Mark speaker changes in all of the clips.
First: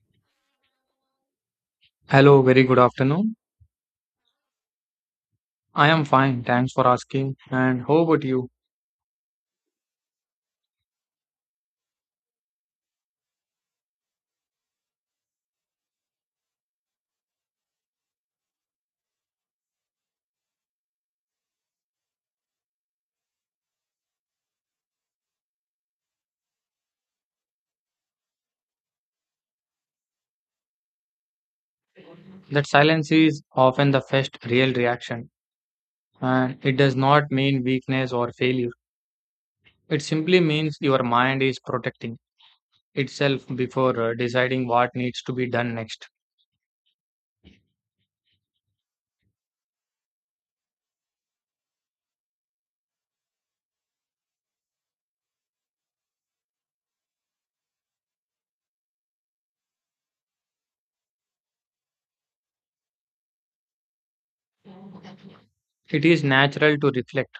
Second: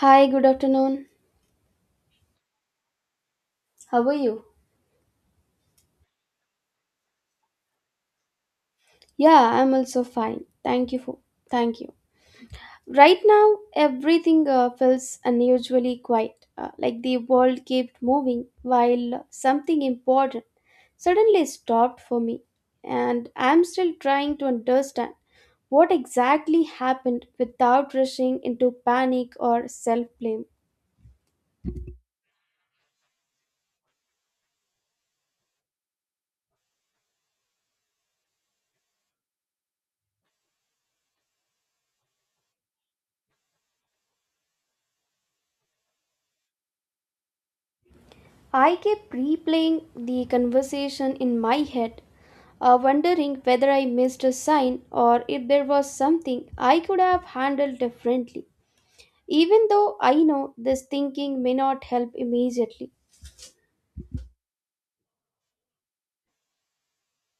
Speaker 1: Hi, good afternoon.
Speaker 2: Hello, very good afternoon.
Speaker 1: How are you?
Speaker 2: I am fine, thanks for asking. And how about you?
Speaker 1: Yeah, I'm also fine. Thank you for. Thank you. Right now, everything feels unusually quiet, like the world kept moving while something important suddenly stopped for me, and I'm still trying to understand what exactly happened without rushing into panic or self-blame.
Speaker 2: That silence is often the first real reaction, and it does not mean weakness or failure. It simply means your mind is protecting itself before deciding what needs to be done next.
Speaker 1: I kept replaying the conversation in my head, wondering whether I missed a sign or if there was something I could have handled differently. Even though I know this thinking may not help immediately,
Speaker 2: It is natural to reflect,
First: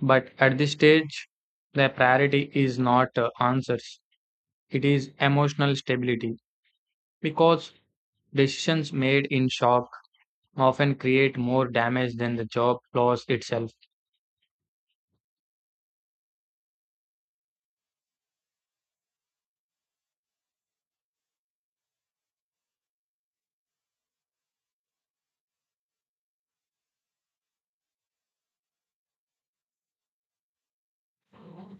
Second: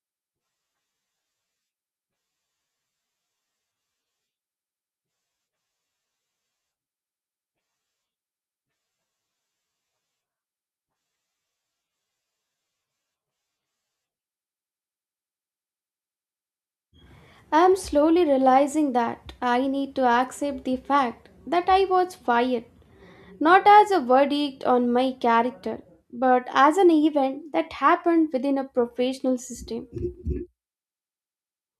Speaker 2: but at this stage, the priority is not answers, it is emotional stability because decisions made in shock often create more damage than the job loss itself.
Speaker 1: I am slowly realizing that I need to accept the fact that I was fired, not as a verdict on my character, but as an event that happened within a professional system.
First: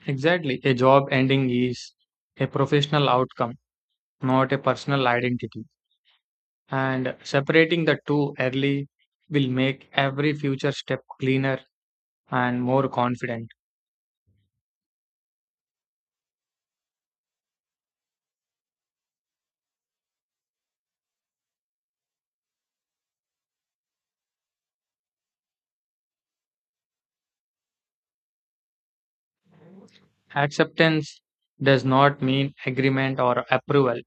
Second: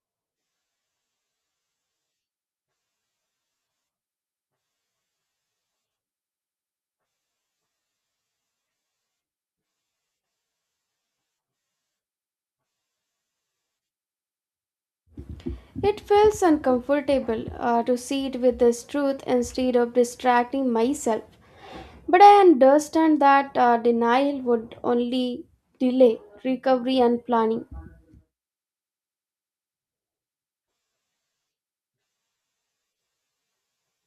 Speaker 2: Exactly. A job ending is a professional outcome, not a personal identity. And separating the two early will make every future step cleaner and more confident.
Speaker 1: It feels uncomfortable, to see it with this truth instead of distracting myself. But I understand that denial would only delay recovery and planning.
Speaker 2: Acceptance does not mean agreement or approval,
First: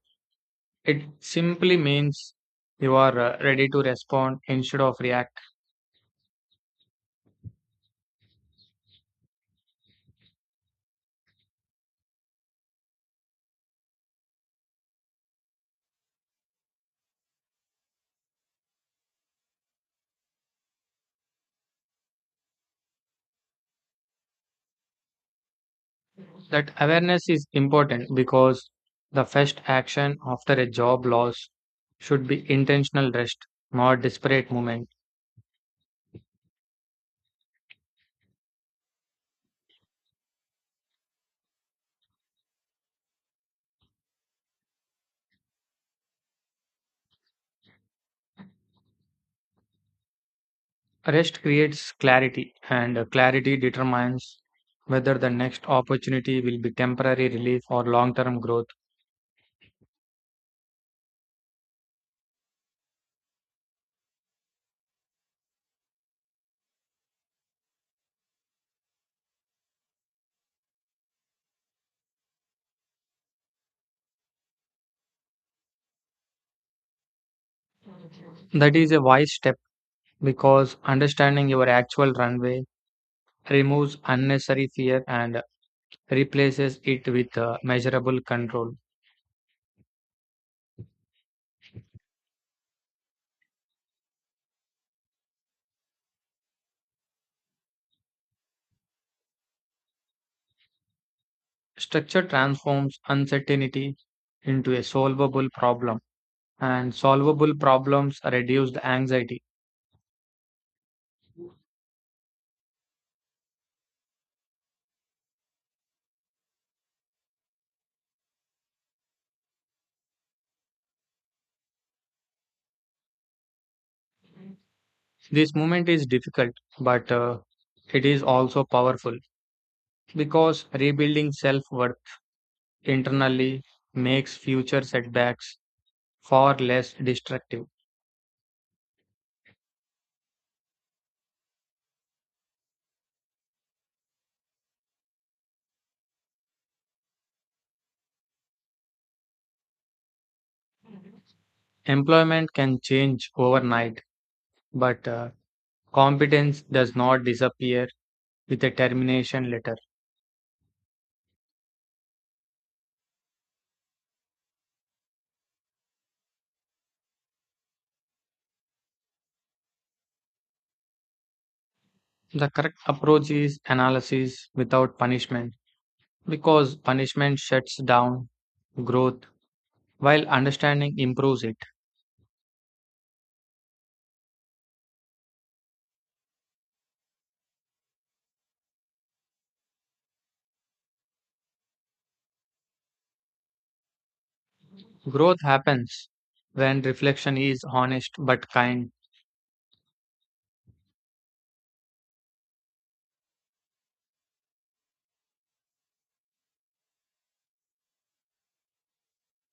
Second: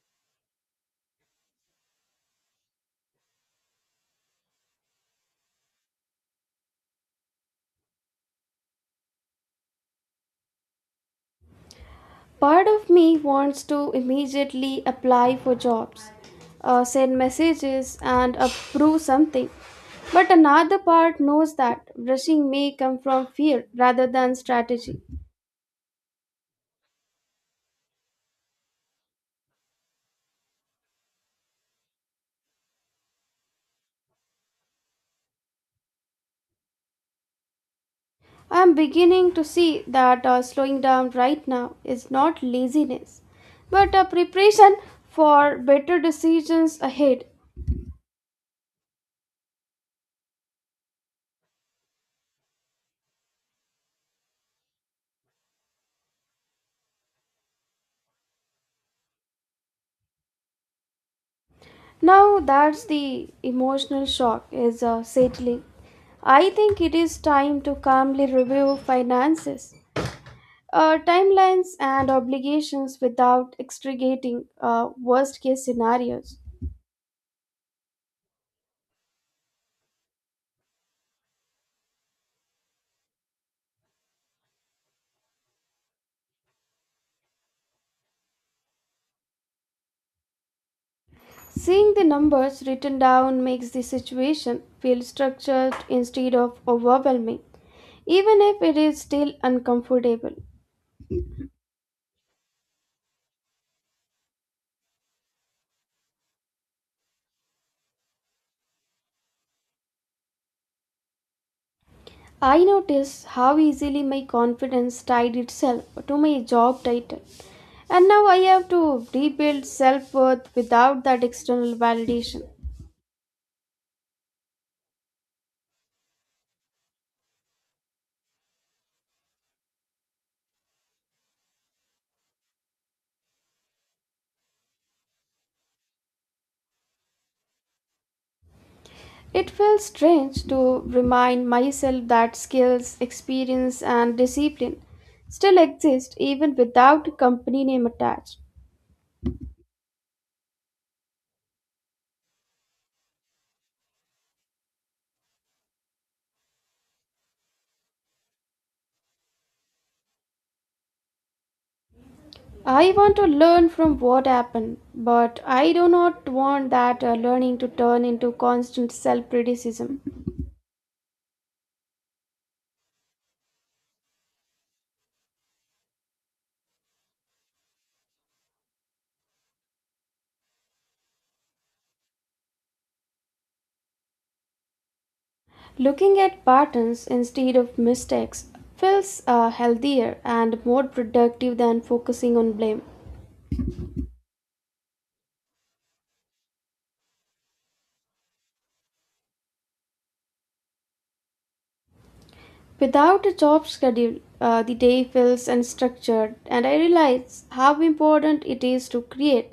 Speaker 2: it simply means you are ready to respond instead of react.
Speaker 1: Part of me wants to immediately apply for jobs, send messages, and approve something. But another part knows that rushing may come from fear rather than strategy.
Speaker 2: That awareness is important because the first action after a job loss should be intentional rest, not desperate movement.
Speaker 1: I am beginning to see that slowing down right now is not laziness, but a preparation for better decisions ahead.
Speaker 2: Rest creates clarity, and clarity determines whether the next opportunity will be temporary relief or long term growth.
Speaker 1: Now that the emotional shock is, settling, I think it is time to calmly review finances, timelines, and obligations without extricating, worst case scenarios.
Speaker 2: That is a wise step because understanding your actual runway removes unnecessary fear and replaces it with measurable control.
Speaker 1: Seeing the numbers written down makes the situation feel structured instead of overwhelming, even if it is still uncomfortable.
Speaker 2: Structure transforms uncertainty into a solvable problem, and solvable problems reduce the anxiety.
Speaker 1: I notice how easily my confidence tied itself to my job title, and now I have to rebuild self worth without that external validation.
Speaker 2: This movement is difficult, but it is also powerful, because rebuilding self worth internally makes future setbacks far less destructive.
Speaker 1: It feels strange to remind myself that skills, experience, and discipline still exist even without a company name attached.
Speaker 2: Employment can change overnight, but competence does not disappear with a termination letter.
Speaker 1: I want to learn from what happened, but I do not want that learning to turn into constant self criticism.
Speaker 2: The correct approach is analysis without punishment because punishment shuts down growth while understanding improves it.
Speaker 1: Looking at patterns instead of mistakes feels, healthier and more productive than focusing on blame.
Speaker 2: Growth happens when reflection is honest but kind.
Speaker 1: Without a job schedule, the day feels unstructured, and I realize how important it is to create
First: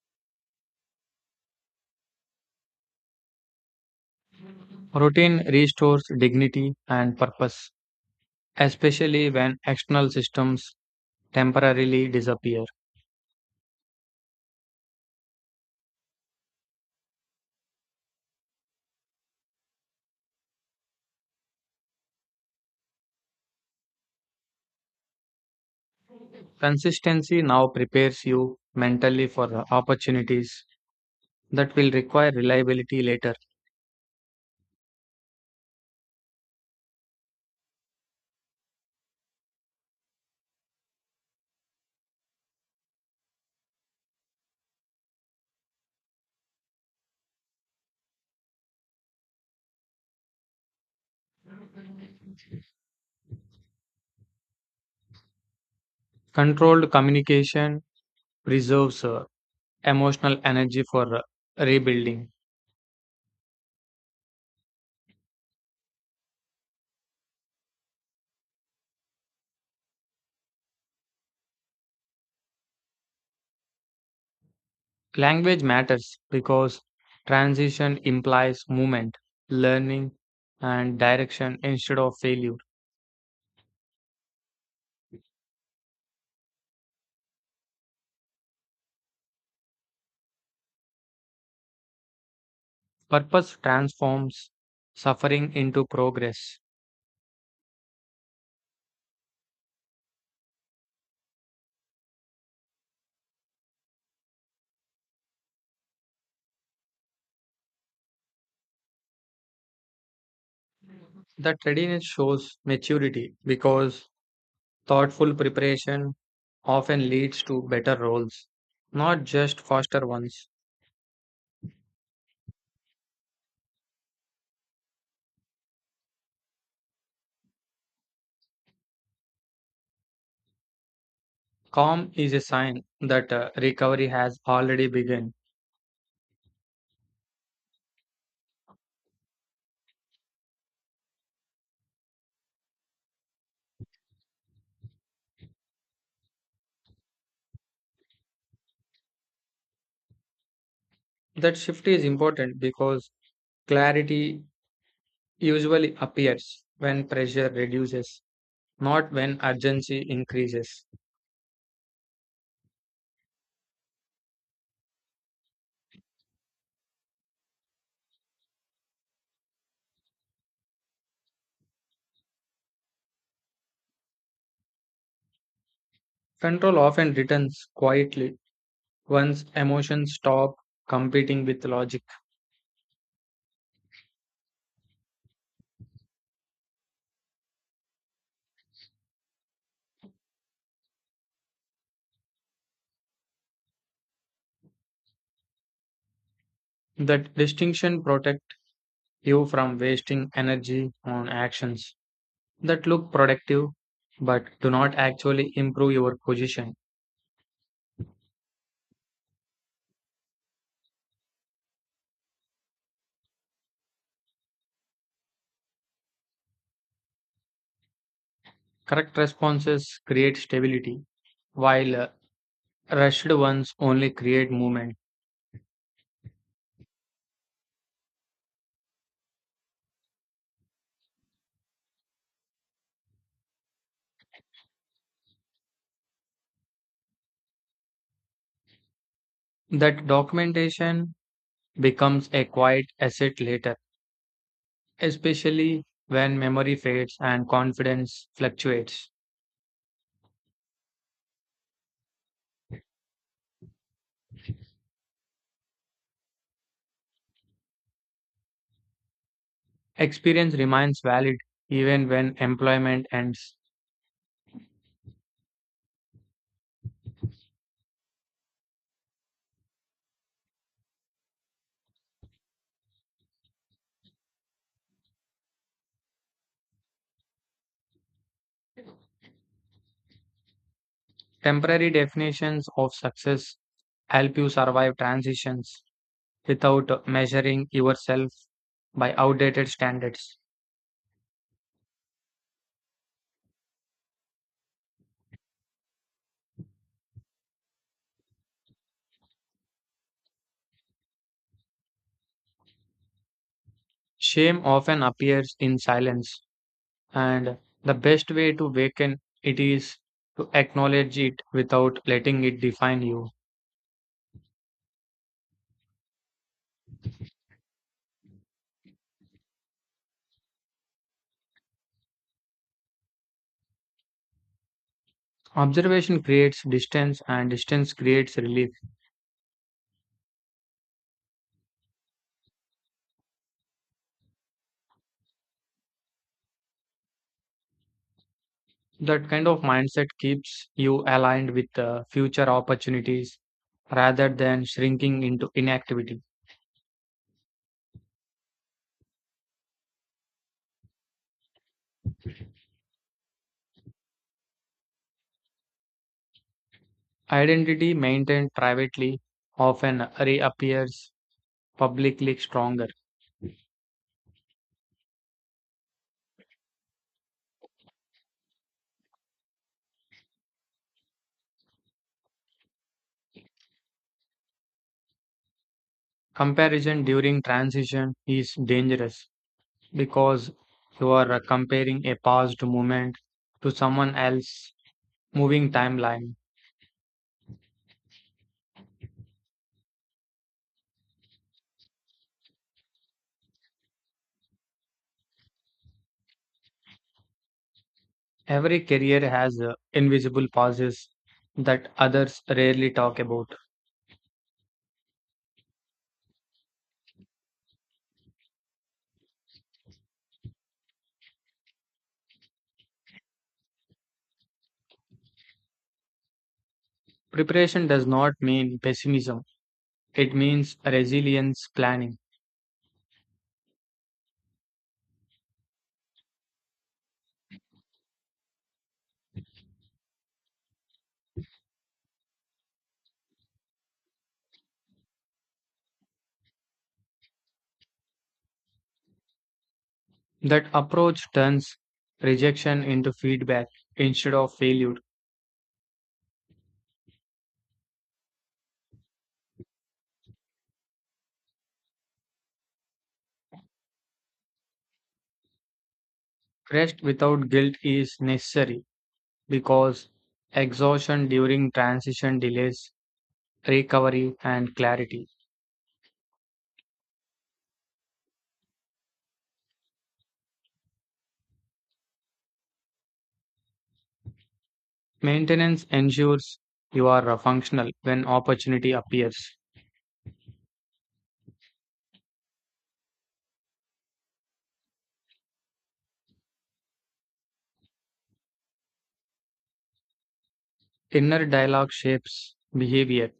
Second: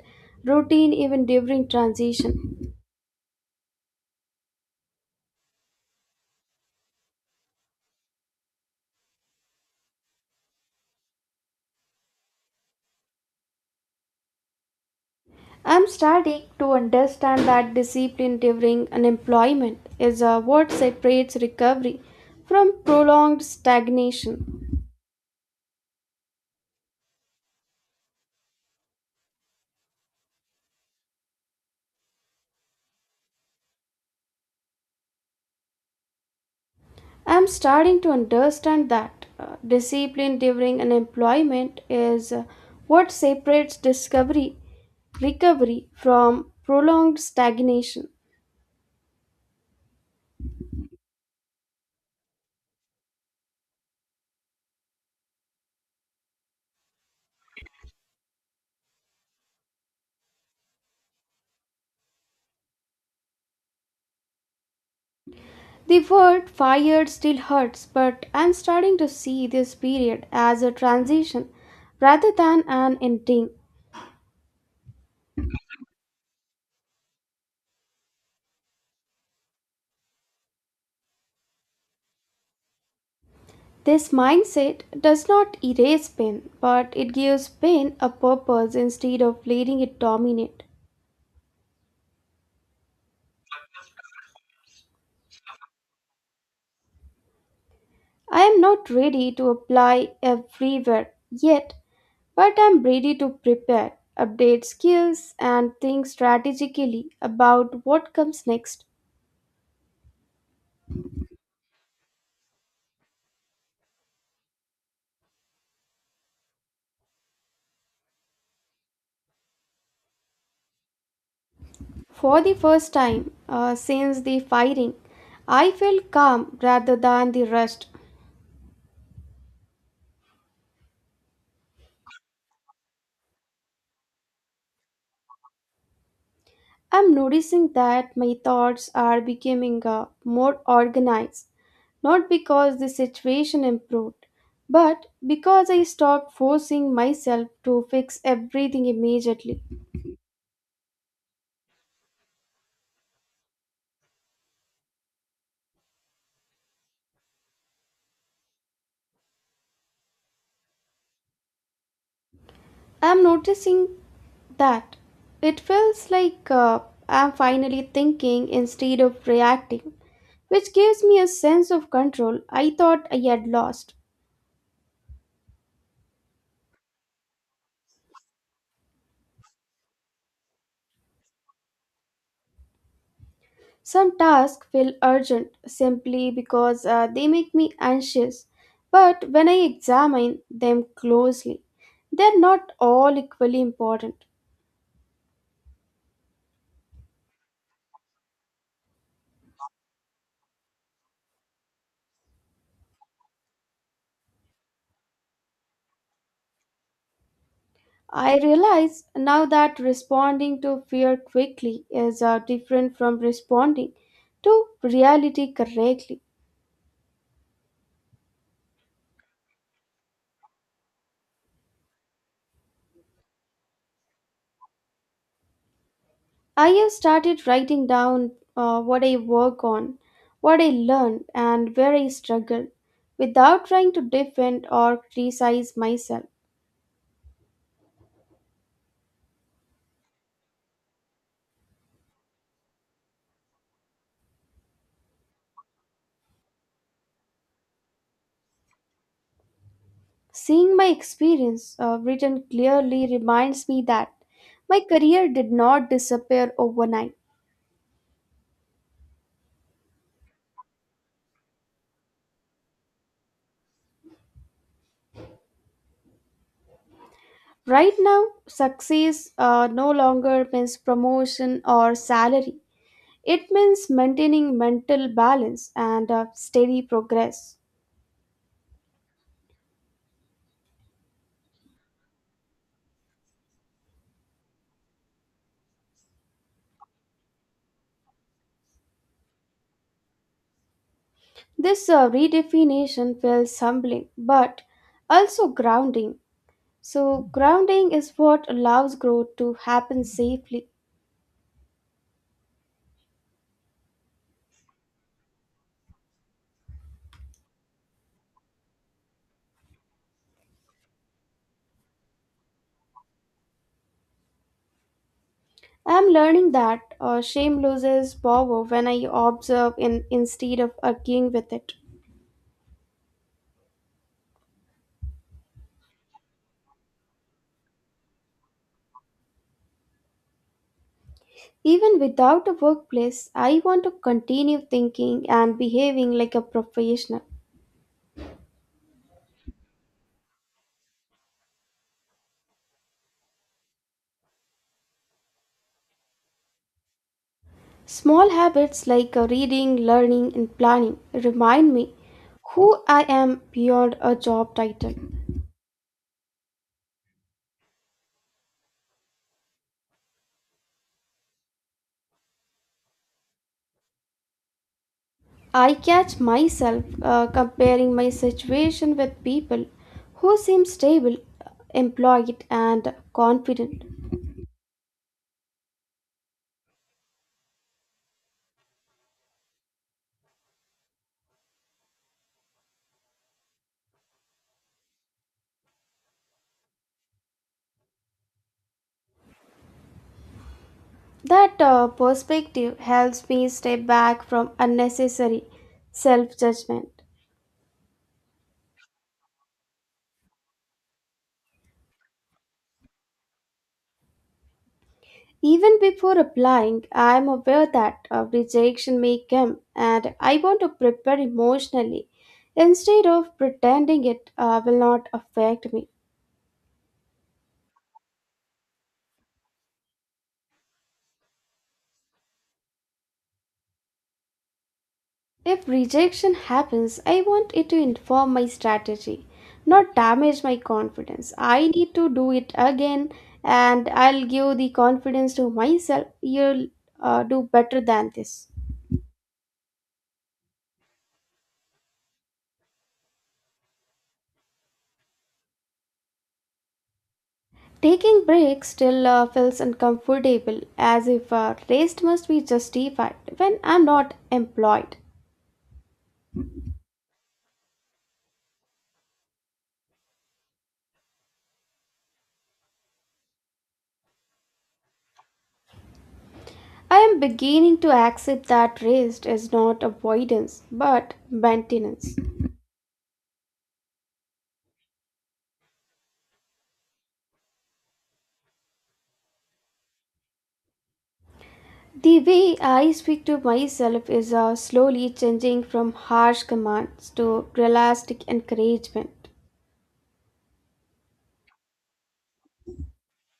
Speaker 1: routine even during transition.
Speaker 2: Routine restores dignity and purpose, especially when external systems temporarily disappear.
Speaker 1: I'm starting to understand that discipline during unemployment is, what separates recovery from prolonged stagnation.
Speaker 2: Consistency now prepares you mentally for the opportunities that will require reliability later.
Speaker 1: I'm starting to understand that discipline during unemployment is what separates discovery recovery from prolonged stagnation.
Speaker 2: Controlled communication preserves emotional energy for rebuilding.
Speaker 1: The word fired still hurts, but I'm starting to see this period as a transition rather than an ending.
Speaker 2: Language matters because transition implies movement, learning, and direction instead of failure.
Speaker 1: This mindset does not erase pain, but it gives pain a purpose instead of letting it dominate.
Speaker 2: Purpose transforms suffering into progress.
Speaker 1: I am not ready to apply everywhere yet, but I'm ready to prepare, update skills, and think strategically about what comes next.
Speaker 2: That readiness shows maturity because thoughtful preparation often leads to better roles, not just faster ones.
Speaker 1: For the first time, since the firing, I felt calm rather than the rushed.
Speaker 2: Calm is a sign that recovery has already begun.
Speaker 1: I'm noticing that my thoughts are becoming, more organized, not because the situation improved, but because I stopped forcing myself to fix everything immediately.
Speaker 2: That shift is important because clarity usually appears when pressure reduces, not when urgency increases.
Speaker 1: I'm noticing that it feels like, I'm finally thinking instead of reacting, which gives me a sense of control I thought I had lost.
Speaker 2: Control often returns quietly once emotions stop competing with logic.
Speaker 1: Some tasks feel urgent simply because, they make me anxious, but when I examine them closely, they're not all equally important.
Speaker 2: That distinction protects you from wasting energy on actions that look productive but do not actually improve your position.
Speaker 1: I realize now that responding to fear quickly is, different from responding to reality correctly.
Speaker 2: Correct responses create stability, while rushed ones only create movement.
Speaker 1: I have started writing down, what I work on, what I learned, and where I struggle without trying to defend or criticize myself.
Speaker 2: That documentation becomes a quiet asset later, especially when memory fades and confidence fluctuates.
Speaker 1: Seeing my experience, written clearly reminds me that my career did not disappear overnight.
Speaker 2: Experience remains valid even when employment ends.
Speaker 1: Right now, success, no longer means promotion or salary. It means maintaining mental balance and, steady progress.
Speaker 2: Temporary definitions of success help you survive transitions without measuring yourself by outdated standards.
Speaker 1: This, redefinition feels humbling but also grounding. So, grounding is what allows growth to happen safely.
Speaker 2: Shame often appears in silence, and the best way to waken it is to acknowledge it without letting it define you.
Speaker 1: I'm learning that, shame loses power when I observe in, instead of arguing with it.
Speaker 2: Observation creates distance, and distance creates relief.
Speaker 1: Even without a workplace, I want to continue thinking and behaving like a professional.
Speaker 2: That kind of mindset keeps you aligned with future opportunities rather than shrinking into inactivity.
Speaker 1: Small habits like, reading, learning, and planning remind me who I am beyond a job title.
Speaker 2: Identity maintained privately often reappears publicly stronger.
Speaker 1: I catch myself, comparing my situation with people who seem stable, employed, and confident.
Speaker 2: Comparison during transition is dangerous because you are comparing a past moment to someone else's moving timeline.
Speaker 1: That, perspective helps me step back from unnecessary self judgment.
Speaker 2: Every career has invisible pauses that others rarely talk about.
Speaker 1: Even before applying, I am aware that a rejection may come and I want to prepare emotionally instead of pretending it, will not affect me.
Speaker 2: Preparation does not mean pessimism, it means resilience planning.
Speaker 1: If rejection happens, I want it to inform my strategy, not damage my confidence. I need to do it again and I'll give the confidence to myself. You'll, do better than this.
Speaker 2: That approach turns rejection into feedback instead of failure.
Speaker 1: Taking breaks still, feels uncomfortable, as if, rest must be justified when I'm not employed.
Speaker 2: Rest without guilt is necessary because exhaustion during transition delays recovery and clarity.
Speaker 1: I am beginning to accept that rest is not avoidance but maintenance.
Speaker 2: Maintenance ensures you are functional when opportunity appears.
Speaker 1: The way I speak to myself is, slowly changing from harsh commands to realistic encouragement.
Speaker 2: Inner dialogue shapes behavior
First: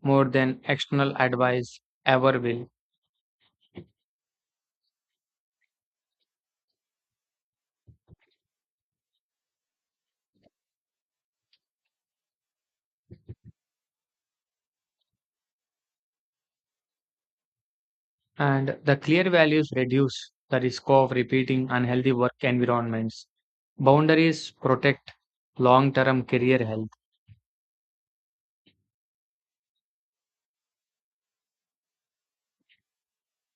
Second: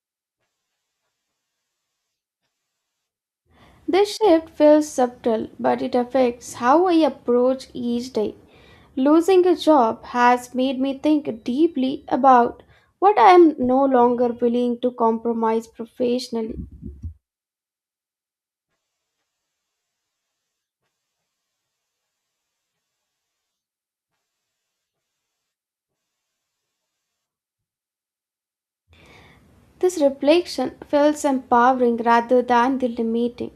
Speaker 2: more than external advice ever will,
Speaker 1: This shift feels subtle, but it affects how I approach each day. Losing a job has made me think deeply about what I am no longer willing to compromise professionally.
Speaker 2: and the clear values reduce the risk of repeating unhealthy work environments. Boundaries protect long term career health.
Speaker 1: This reflection feels empowering rather than limiting.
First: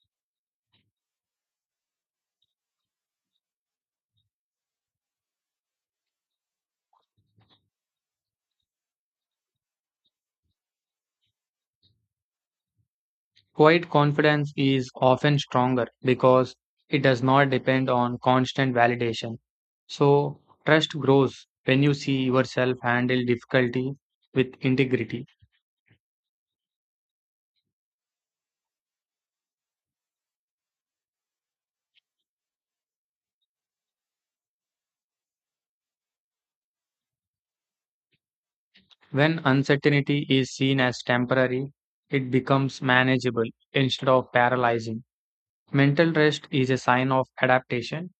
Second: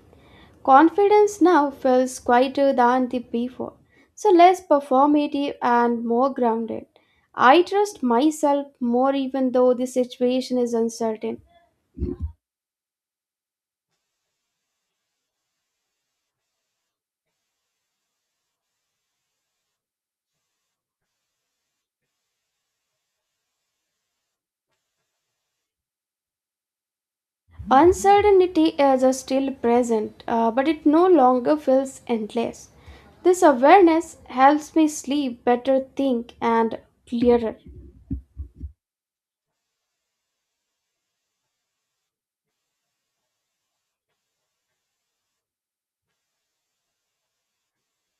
Speaker 1: Confidence now feels quieter than the before, so less performative and more grounded. I trust myself more even though the situation is uncertain.
Speaker 2: Quiet confidence is often stronger because it does not depend on constant validation. So, trust grows when you see yourself handle difficulty with integrity.
Speaker 1: Uncertainty is still present, but it no longer feels endless. This awareness helps me sleep better, think, and clearer.
Speaker 2: When uncertainty is seen as temporary, it becomes manageable instead of paralyzing. Mental rest is a sign of adaptation.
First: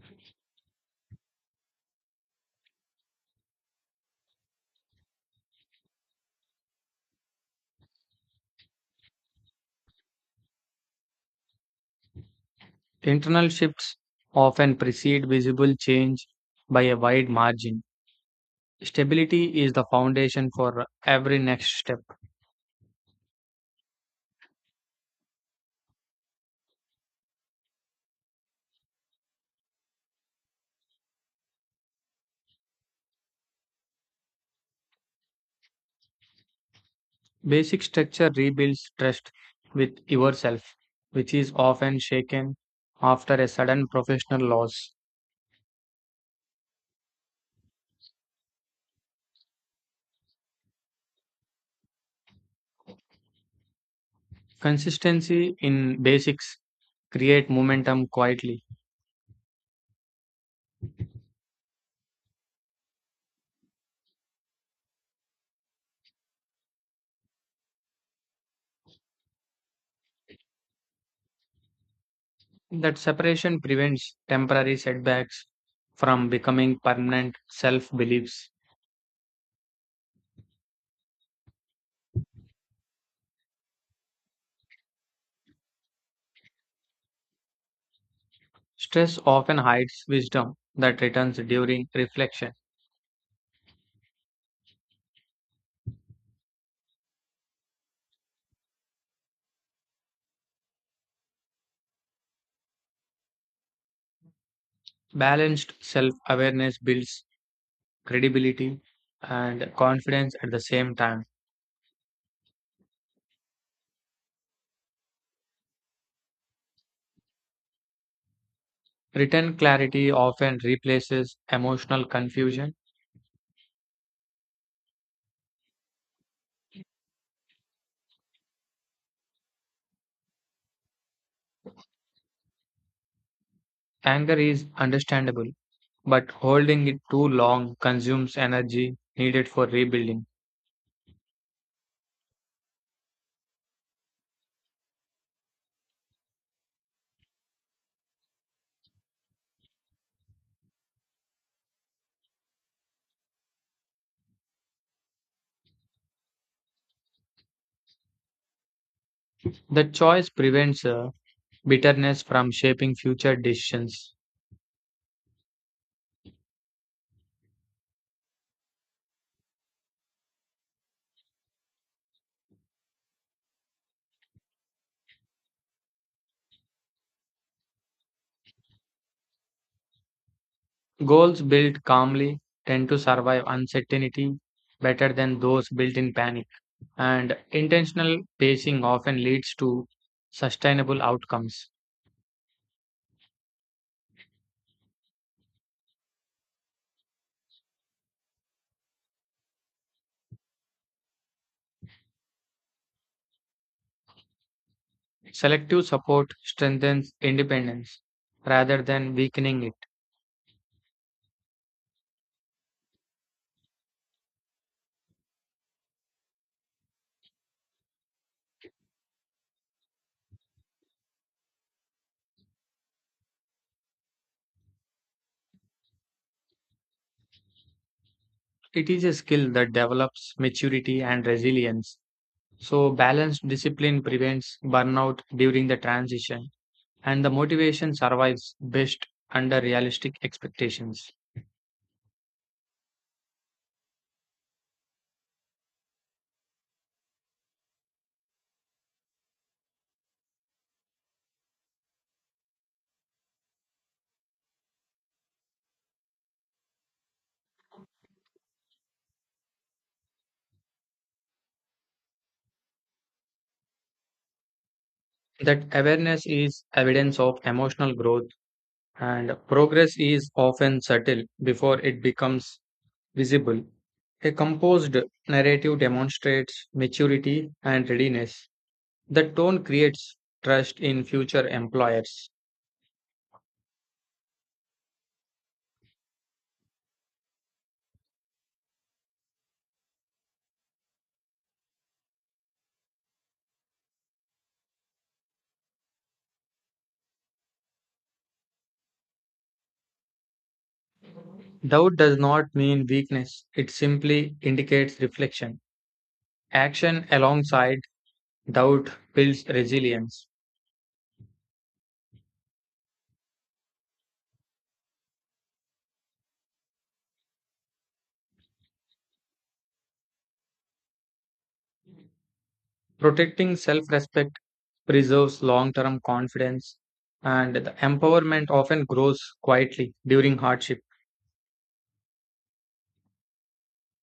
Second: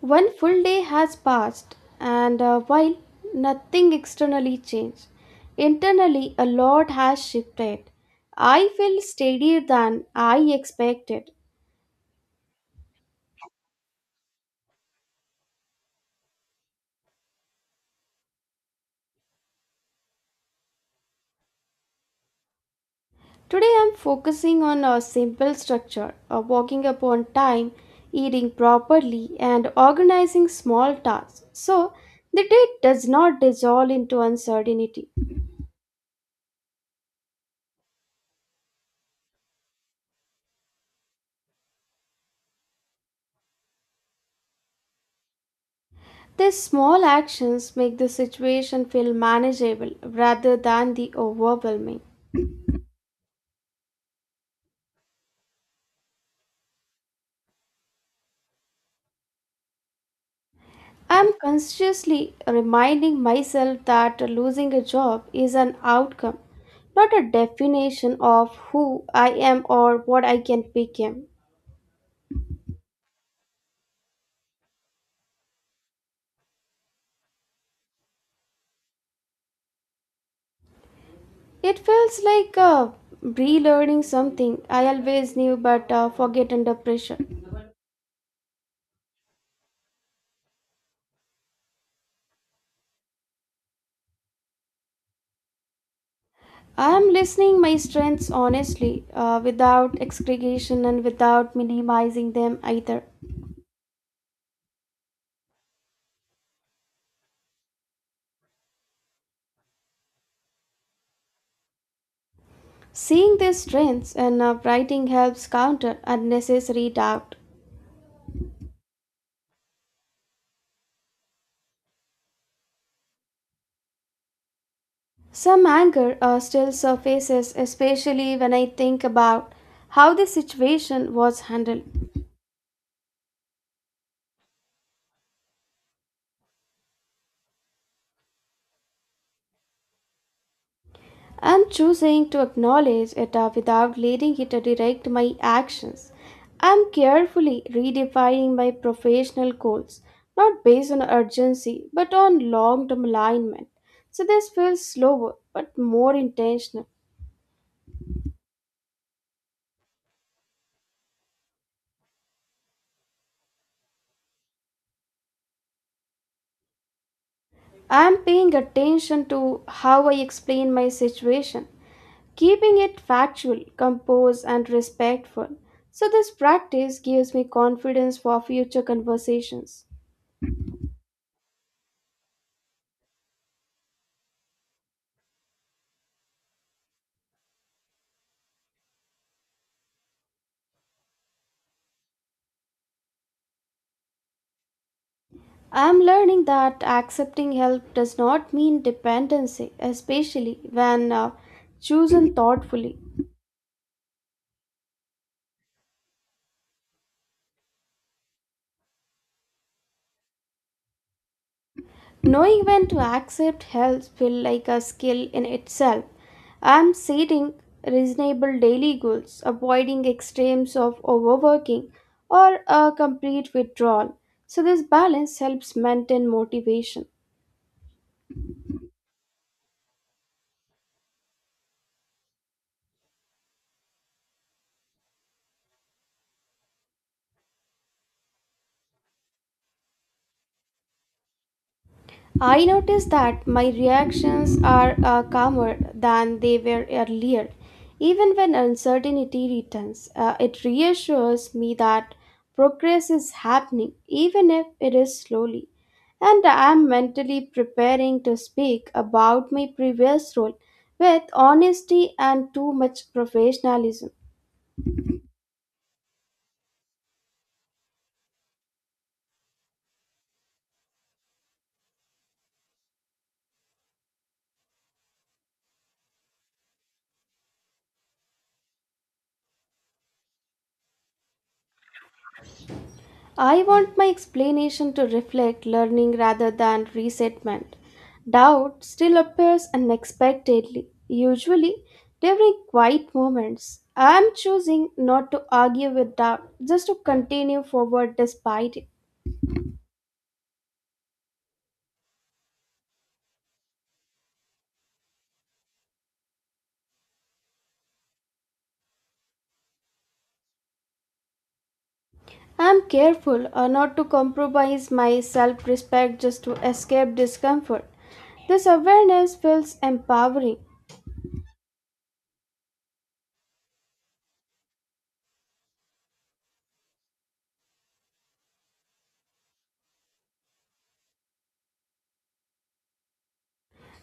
Speaker 1: One full day has passed, and, while nothing externally changed, internally a lot has shifted. I feel steadier than I expected.
Speaker 2: Internal shifts often precede visible change by a wide margin. Stability is the foundation for every next step.
Speaker 1: Today I'm focusing on a simple structure of walking upon time, eating properly, and organizing small tasks so the day does not dissolve into uncertainty.
Speaker 2: Basic structure rebuilds trust with yourself, which is often shaken after a sudden professional loss.
Speaker 1: These small actions make the situation feel manageable rather than the overwhelming.
Speaker 2: Consistency in basics create momentum quietly.
Speaker 1: I'm consciously reminding myself that losing a job is an outcome, not a definition of who I am or what I can become.
Speaker 2: That separation prevents temporary setbacks from becoming permanent self-beliefs.
Speaker 1: It feels like, relearning something I always knew but, forget under pressure.
Speaker 2: Stress often hides wisdom that returns during reflection.
Speaker 1: I am listening my strengths honestly, without excretion and without minimizing them either.
Speaker 2: Balanced self-awareness builds credibility and confidence at the same time.
Speaker 1: Seeing these strengths and, writing helps counter unnecessary doubt.
Speaker 2: Written clarity often replaces emotional confusion.
Speaker 1: Some anger, still surfaces, especially when I think about how the situation was handled.
Speaker 2: Anger is understandable, but holding it too long consumes energy needed for rebuilding.
Speaker 1: I'm choosing to acknowledge it, without letting it, direct my actions. I'm carefully redefining my professional goals, not based on urgency, but on long term alignment. So this feels slower but more intentional.
Speaker 2: The choice prevents bitterness from shaping future decisions.
Speaker 1: I'm paying attention to how I explain my situation, keeping it factual, composed, and respectful. So this practice gives me confidence for future conversations.
Speaker 2: Goals built calmly tend to survive uncertainty better than those built in panic, and intentional pacing often leads to sustainable outcomes.
Speaker 1: I'm learning that accepting help does not mean dependency, especially when, chosen thoughtfully.
Speaker 2: Selective support strengthens independence rather than weakening it.
Speaker 1: Knowing when to accept help feels like a skill in itself. I'm setting reasonable daily goals, avoiding extremes of overworking or a complete withdrawal. So this balance helps maintain motivation.
Speaker 2: It is a skill that develops maturity and resilience. So, balanced discipline prevents burnout during the transition, and the motivation survives best under realistic expectations.
Speaker 1: I noticed that my reactions are, calmer than they were earlier. Even when uncertainty returns, it reassures me that progress is happening, even if it is slowly. And I am mentally preparing to speak about my previous role with honesty and too much professionalism.
Speaker 2: That awareness is evidence of emotional growth, and progress is often subtle before it becomes visible. A composed narrative demonstrates maturity and readiness. The tone creates trust in future employers.
Speaker 1: I want my explanation to reflect learning rather than resentment. Doubt still appears unexpectedly, usually during quiet moments. I am choosing not to argue with doubt, just to continue forward despite it.
Speaker 2: Doubt does not mean weakness, it simply indicates reflection. Action alongside doubt builds resilience.
Speaker 1: I am careful, not to compromise my self respect just to escape discomfort. This awareness feels empowering.
Speaker 2: Protecting self respect preserves long term confidence, and the empowerment often grows quietly during hardship.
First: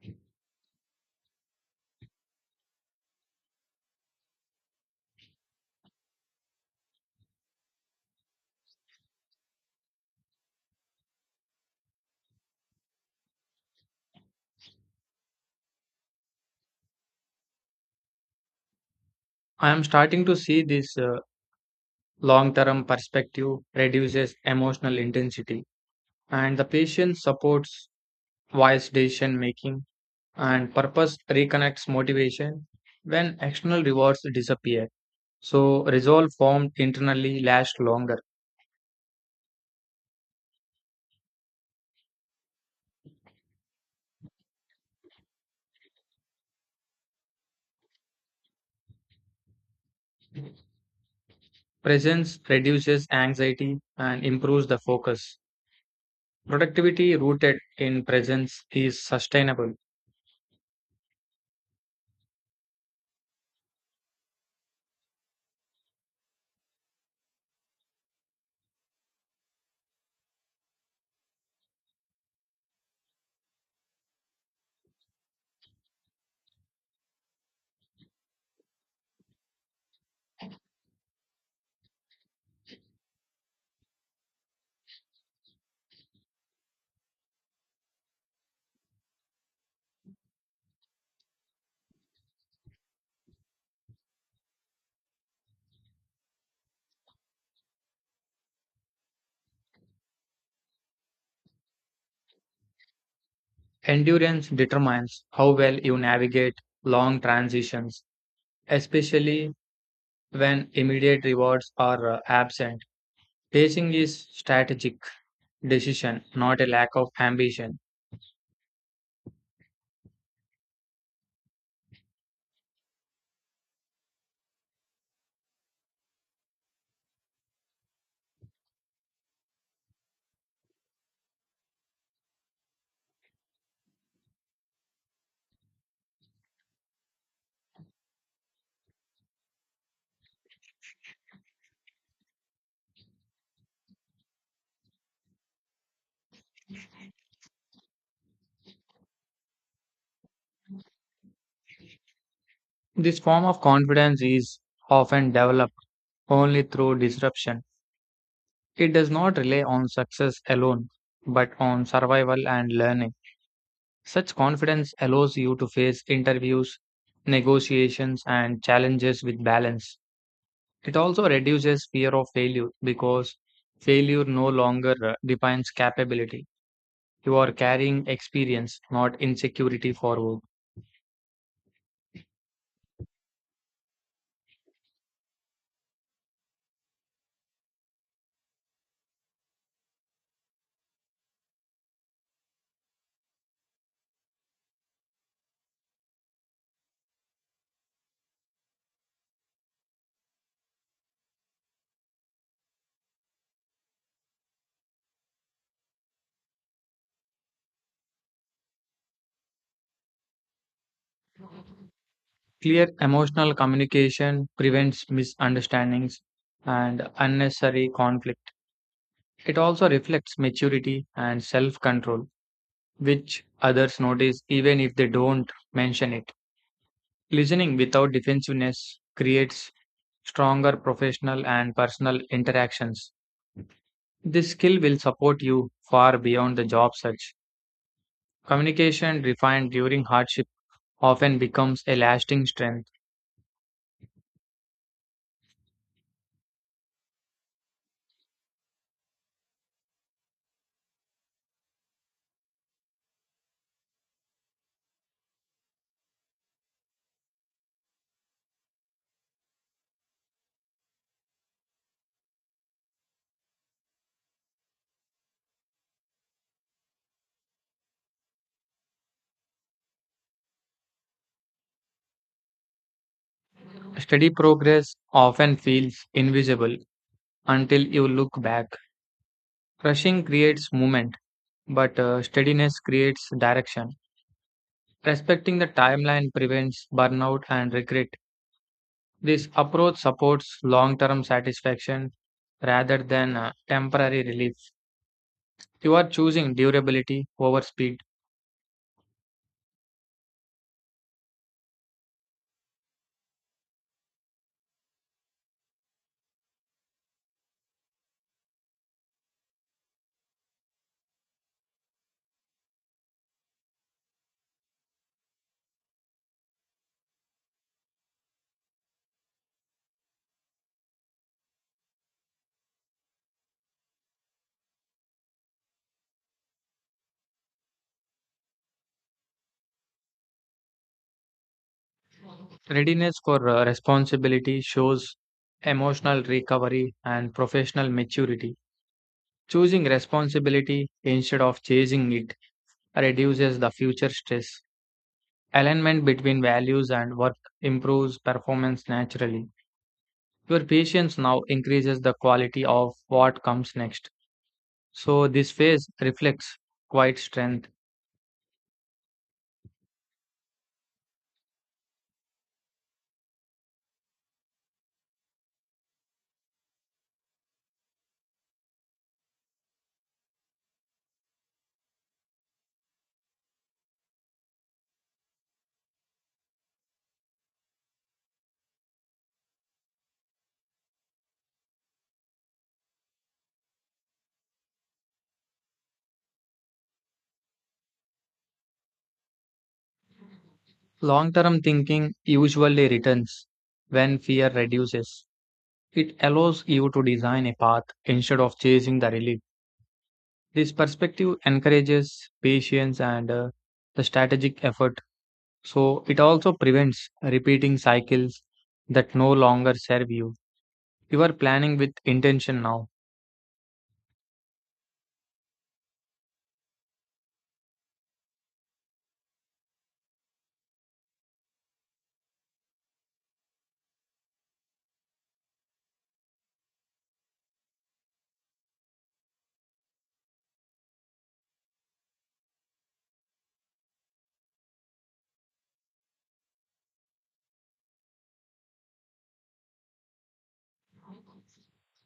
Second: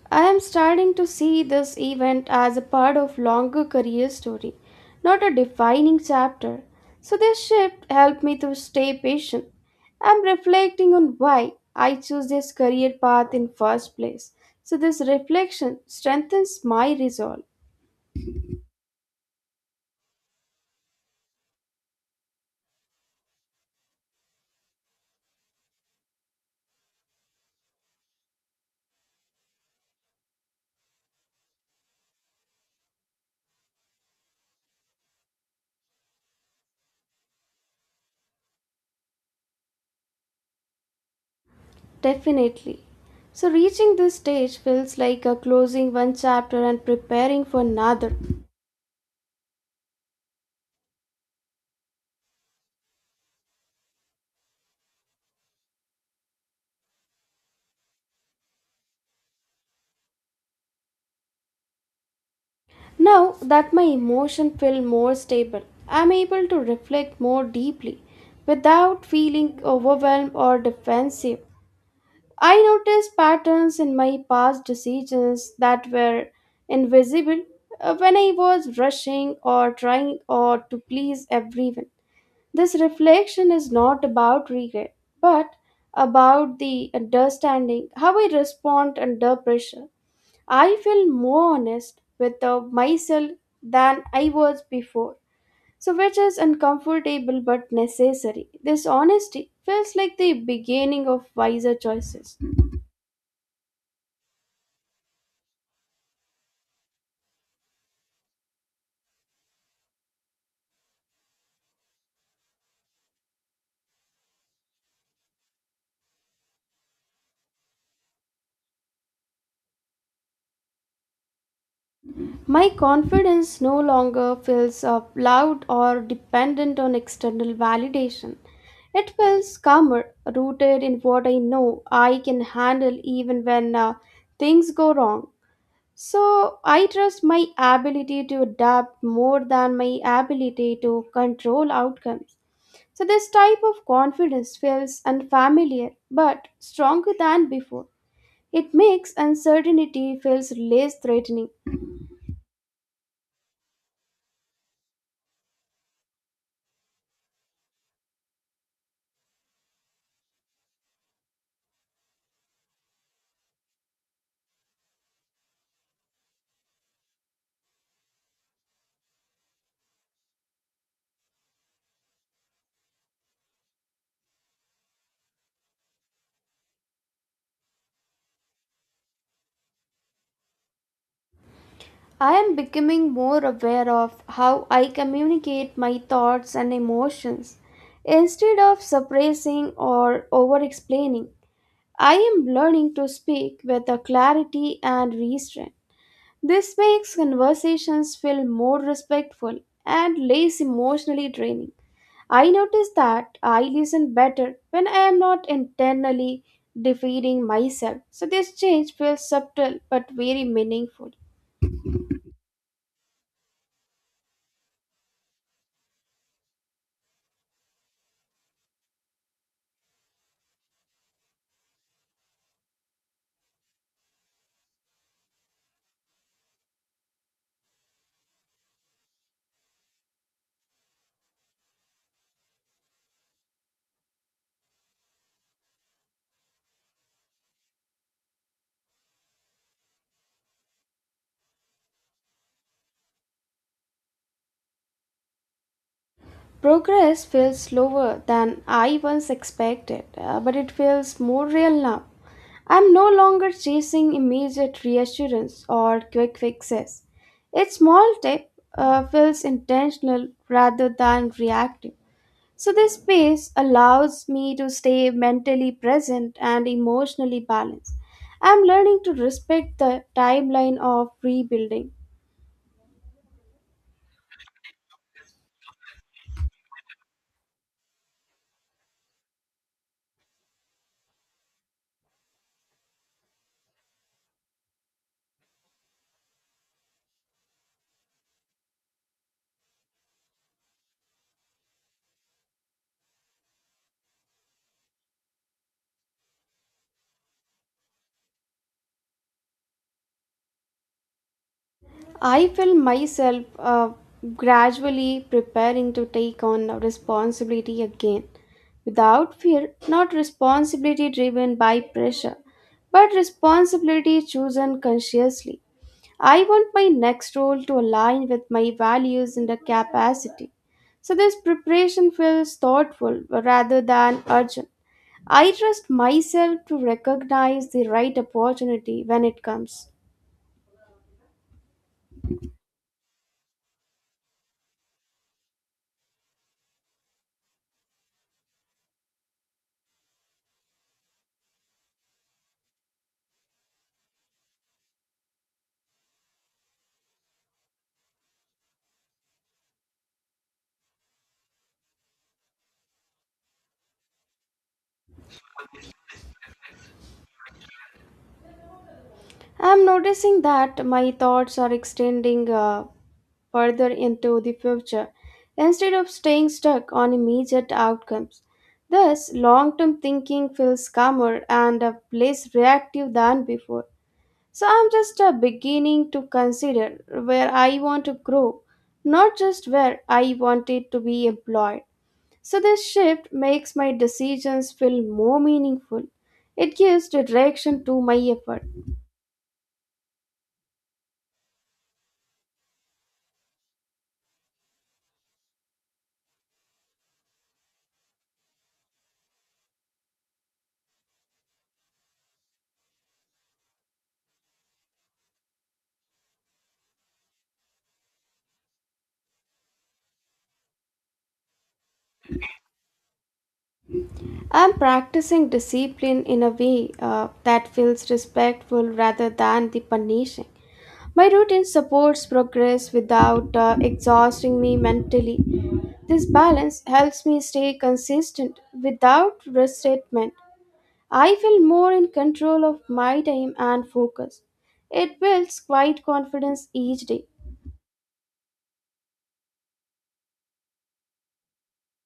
Speaker 1: I am starting to see this event as a part of longer career story, not a defining chapter. So this shift helped me to stay patient. I'm reflecting on why I chose this career path in first place. So this reflection strengthens my resolve.
Speaker 2: I am starting to see this long term perspective reduces emotional intensity, and the patience supports wise decision making, and purpose reconnects motivation when external rewards disappear. So, resolve formed internally lasts longer.
Speaker 1: Definitely. So reaching this stage feels like a closing one chapter and preparing for another.
Speaker 2: Presence reduces anxiety and improves the focus. Productivity rooted in presence is sustainable.
Speaker 1: Now that my emotion feel more stable, I'm able to reflect more deeply without feeling overwhelmed or defensive. I noticed patterns in my past decisions that were invisible, when I was rushing or trying or to please everyone. This reflection is not about regret, but about the understanding how I respond under pressure. I feel more honest with, myself than I was before. So, which is uncomfortable but necessary. This honesty feels like the beginning of wiser choices.
Speaker 2: Endurance determines how well you navigate long transitions, especially when immediate rewards are absent. Pacing is strategic decision, not a lack of ambition.
Speaker 1: My confidence no longer feels, loud or dependent on external validation. It feels calmer, rooted in what I know I can handle even when, things go wrong. So I trust my ability to adapt more than my ability to control outcomes. So this type of confidence feels unfamiliar but stronger than before. It makes uncertainty feels less threatening.
Speaker 2: This form of confidence is often developed only through disruption. It does not rely on success alone, but on survival and learning. Such confidence allows you to face interviews, negotiations, and challenges with balance. It also reduces fear of failure because failure no longer defines capability. You are carrying experience, not insecurity forward.
Speaker 1: I am becoming more aware of how I communicate my thoughts and emotions. Instead of suppressing or over explaining, I am learning to speak with a clarity and restraint. This makes conversations feel more respectful and less emotionally draining. I notice that I listen better when I am not internally defeating myself. So this change feels subtle but very meaningful.
Speaker 2: Clear emotional communication prevents misunderstandings and unnecessary conflict. It also reflects maturity and self control which others notice even if they don't mention it. Listening without defensiveness creates stronger professional and personal interactions. This skill will support you far beyond the job search. Communication refined during hardship often becomes a lasting strength.
Speaker 1: Progress feels slower than I once expected, but it feels more real now. I'm no longer chasing immediate reassurance or quick fixes. Each small step, feels intentional rather than reactive. So, this space allows me to stay mentally present and emotionally balanced. I'm learning to respect the timeline of rebuilding.
Speaker 2: Steady progress often feels invisible until you look back. Rushing creates movement, but steadiness creates direction. Respecting the timeline prevents burnout and regret. This approach supports long term satisfaction rather than temporary relief. You are choosing durability over speed.
Speaker 1: I feel myself, gradually preparing to take on responsibility again without fear, not responsibility driven by pressure, but responsibility chosen consciously. I want my next role to align with my values and the capacity. So this preparation feels thoughtful rather than urgent. I trust myself to recognize the right opportunity when it comes.
Speaker 2: Readiness for responsibility shows emotional recovery and professional maturity. Choosing responsibility instead of chasing it reduces the future stress. Alignment between values and work improves performance naturally. Your patience now increases the quality of what comes next. So this phase reflects quiet strength.
Speaker 1: I'm noticing that my thoughts are extending, further into the future instead of staying stuck on immediate outcomes. Thus, long term thinking feels calmer and, less reactive than before. So, I'm just, beginning to consider where I want to grow, not just where I wanted to be employed. So, this shift makes my decisions feel more meaningful. It gives direction to my effort.
Speaker 2: Long term thinking usually returns when fear reduces. It allows you to design a path instead of chasing the relief. This perspective encourages patience and the strategic effort. So it also prevents repeating cycles that no longer serve you. You are planning with intention now.
Speaker 1: I'm practicing discipline in a way, that feels respectful rather than the punishing. My routine supports progress without, exhausting me mentally. This balance helps me stay consistent without resentment. I feel more in control of my time and focus. It builds quiet confidence each day.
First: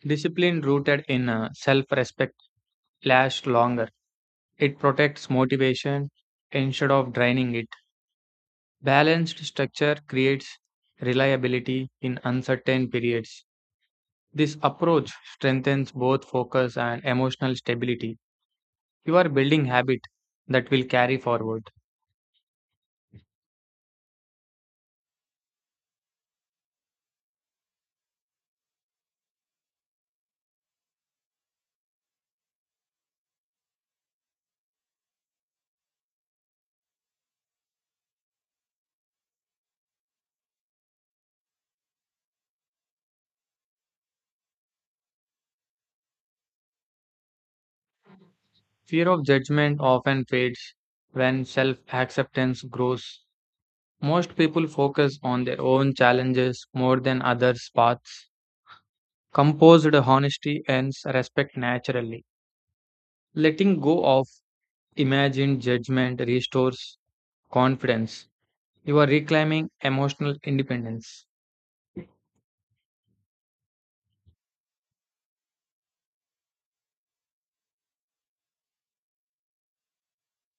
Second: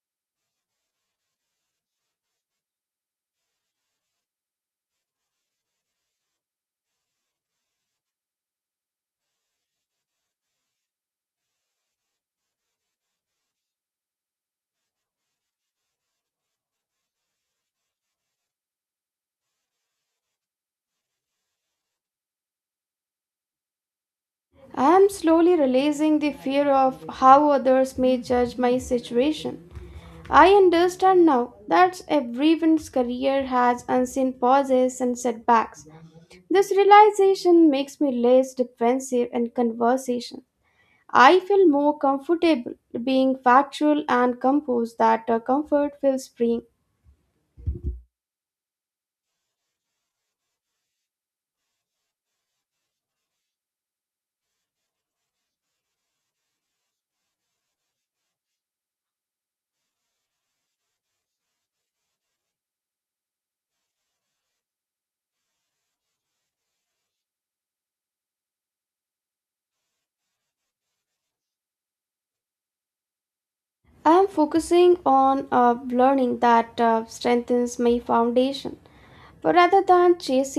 Speaker 2: Discipline rooted in self respect lasts longer. It protects motivation instead of draining it. Balanced structure creates reliability in uncertain periods. This approach strengthens both focus and emotional stability. You are building habit that will carry forward.
Speaker 1: I am slowly releasing the fear of how others may judge my situation. I understand now that everyone's career has unseen pauses and setbacks. This realization makes me less defensive in conversation. I feel more comfortable being factual and composed that, comfort feels freeing.
Speaker 2: Fear of judgment often fades when self acceptance grows. Most people focus on their own challenges more than others' paths. Composed honesty and respect naturally. Letting go of imagined judgment restores confidence. You are reclaiming emotional independence.
Speaker 1: I am focusing on, learning that, strengthens my foundation rather than chasing